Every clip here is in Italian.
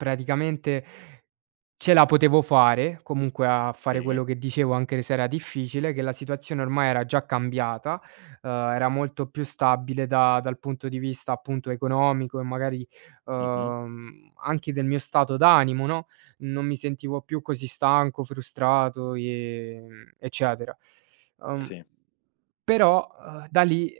Praticamente ce la potevo fare, comunque, a fare Sì. quello che dicevo anche se era difficile, che la situazione ormai era già cambiata, ehm, era molto più stabile da dal punto di vista, appunto, economico e, magari, Mh-mh. ehm, anche del mio stato d'animo, no? Non mi sentivo più così stanco, frustrato e, mhmm, eccetera. Ehm, Sì. però, ehm, da lì,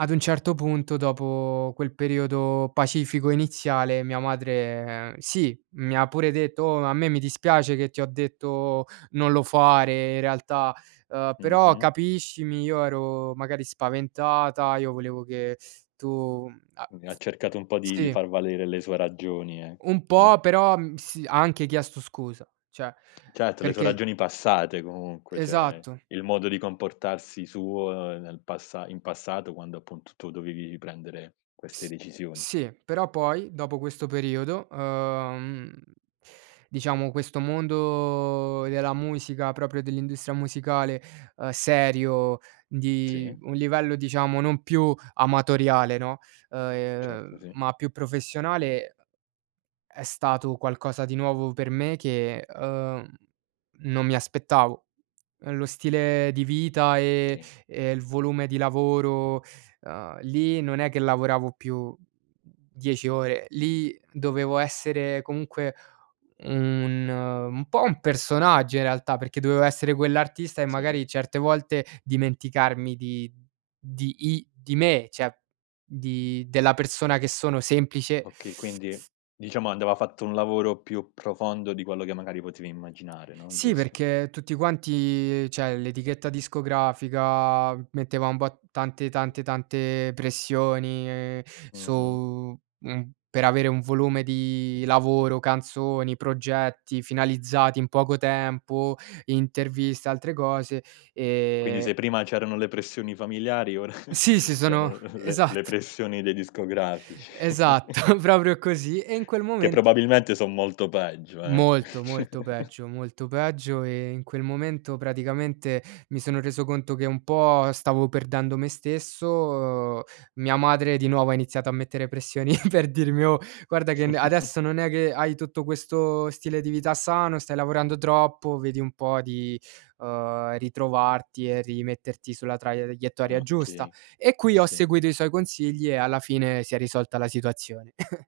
ad un certo punto, dopo quel periodo pacifico iniziale, mia madre, ehm, sì, mi ha pure detto: "Oh, a me mi dispiace che ti ho detto non lo fare, in realtà, ehm, però Mh-mh. capiscimi, io ero magari spaventata, io volevo che tu a" Mh, e ha f cercato un po' di di sì. far valere le sue ragioni, eh, Un no? po', però, mhmm, s ha anche chiesto scusa, cioè Certo, le sue perché ragioni passate comunque, cioè Esatto. il modo di comportarsi suo nel passa in passato quando, appunto, tu dovevi riprendere queste S decisioni. sì, però, poi, dopo questo periodo, ehm, diciamo, questo mondo della musica, proprio dell'industria musicale, ehm, serio, di Sì? un livello, diciamo, non più amatoriale, no, Certo, ehm, sì. ma più professionale, è stato qualcosa di nuovo per me che, ehm, non mi aspettavo. Lo stile di vita e Oka e il volume di lavoro, ehm, lì non è che lavoravo più 10 ore, lì dovevo essere comunque, mhmm, un po' un personaggio in realtà, perché dovevo essere quell'artista e Sì? magari certe volte dimenticarmi di di i di me, cioè di della persona che sono semplice Okay, quindi, diciamo, andava fatto un lavoro più profondo di quello che magari potevi immaginare, no, Sì, giusto? perché tutti quanti cioè l'etichetta discografica, metteva un bo tante, tante, tante pressioni Mh-mh. su mhmm, per avere un volume di lavoro, canzoni, progetti finalizzati in poco tempo, interviste e altre cose Quindi, e se prima c'erano le pressioni familiari, ora Sì, sì, sono c'erano le le esat pressioni dei discografici. Esatto, proprio così. E in quel Che momen probabilmente son molto peggio, eh! Molto, molto peggio, molto peggio. E, in quel momento, praticamente, mi sono reso conto che un po' stavo perdendo me stesso. Mia madre di nuovo ha iniziato a mettere pressioni per dirmi: "Oh, guarda, che n adesso non è che hai tutto questo stile di vita sano, stai lavorando troppo, vedi un po' di, ehm, ritrovarti e rimetterti sulla traiettoria giusta!" Okay, E qui ho sì. seguito i suoi consigli e alla fine si è risolta la situazione.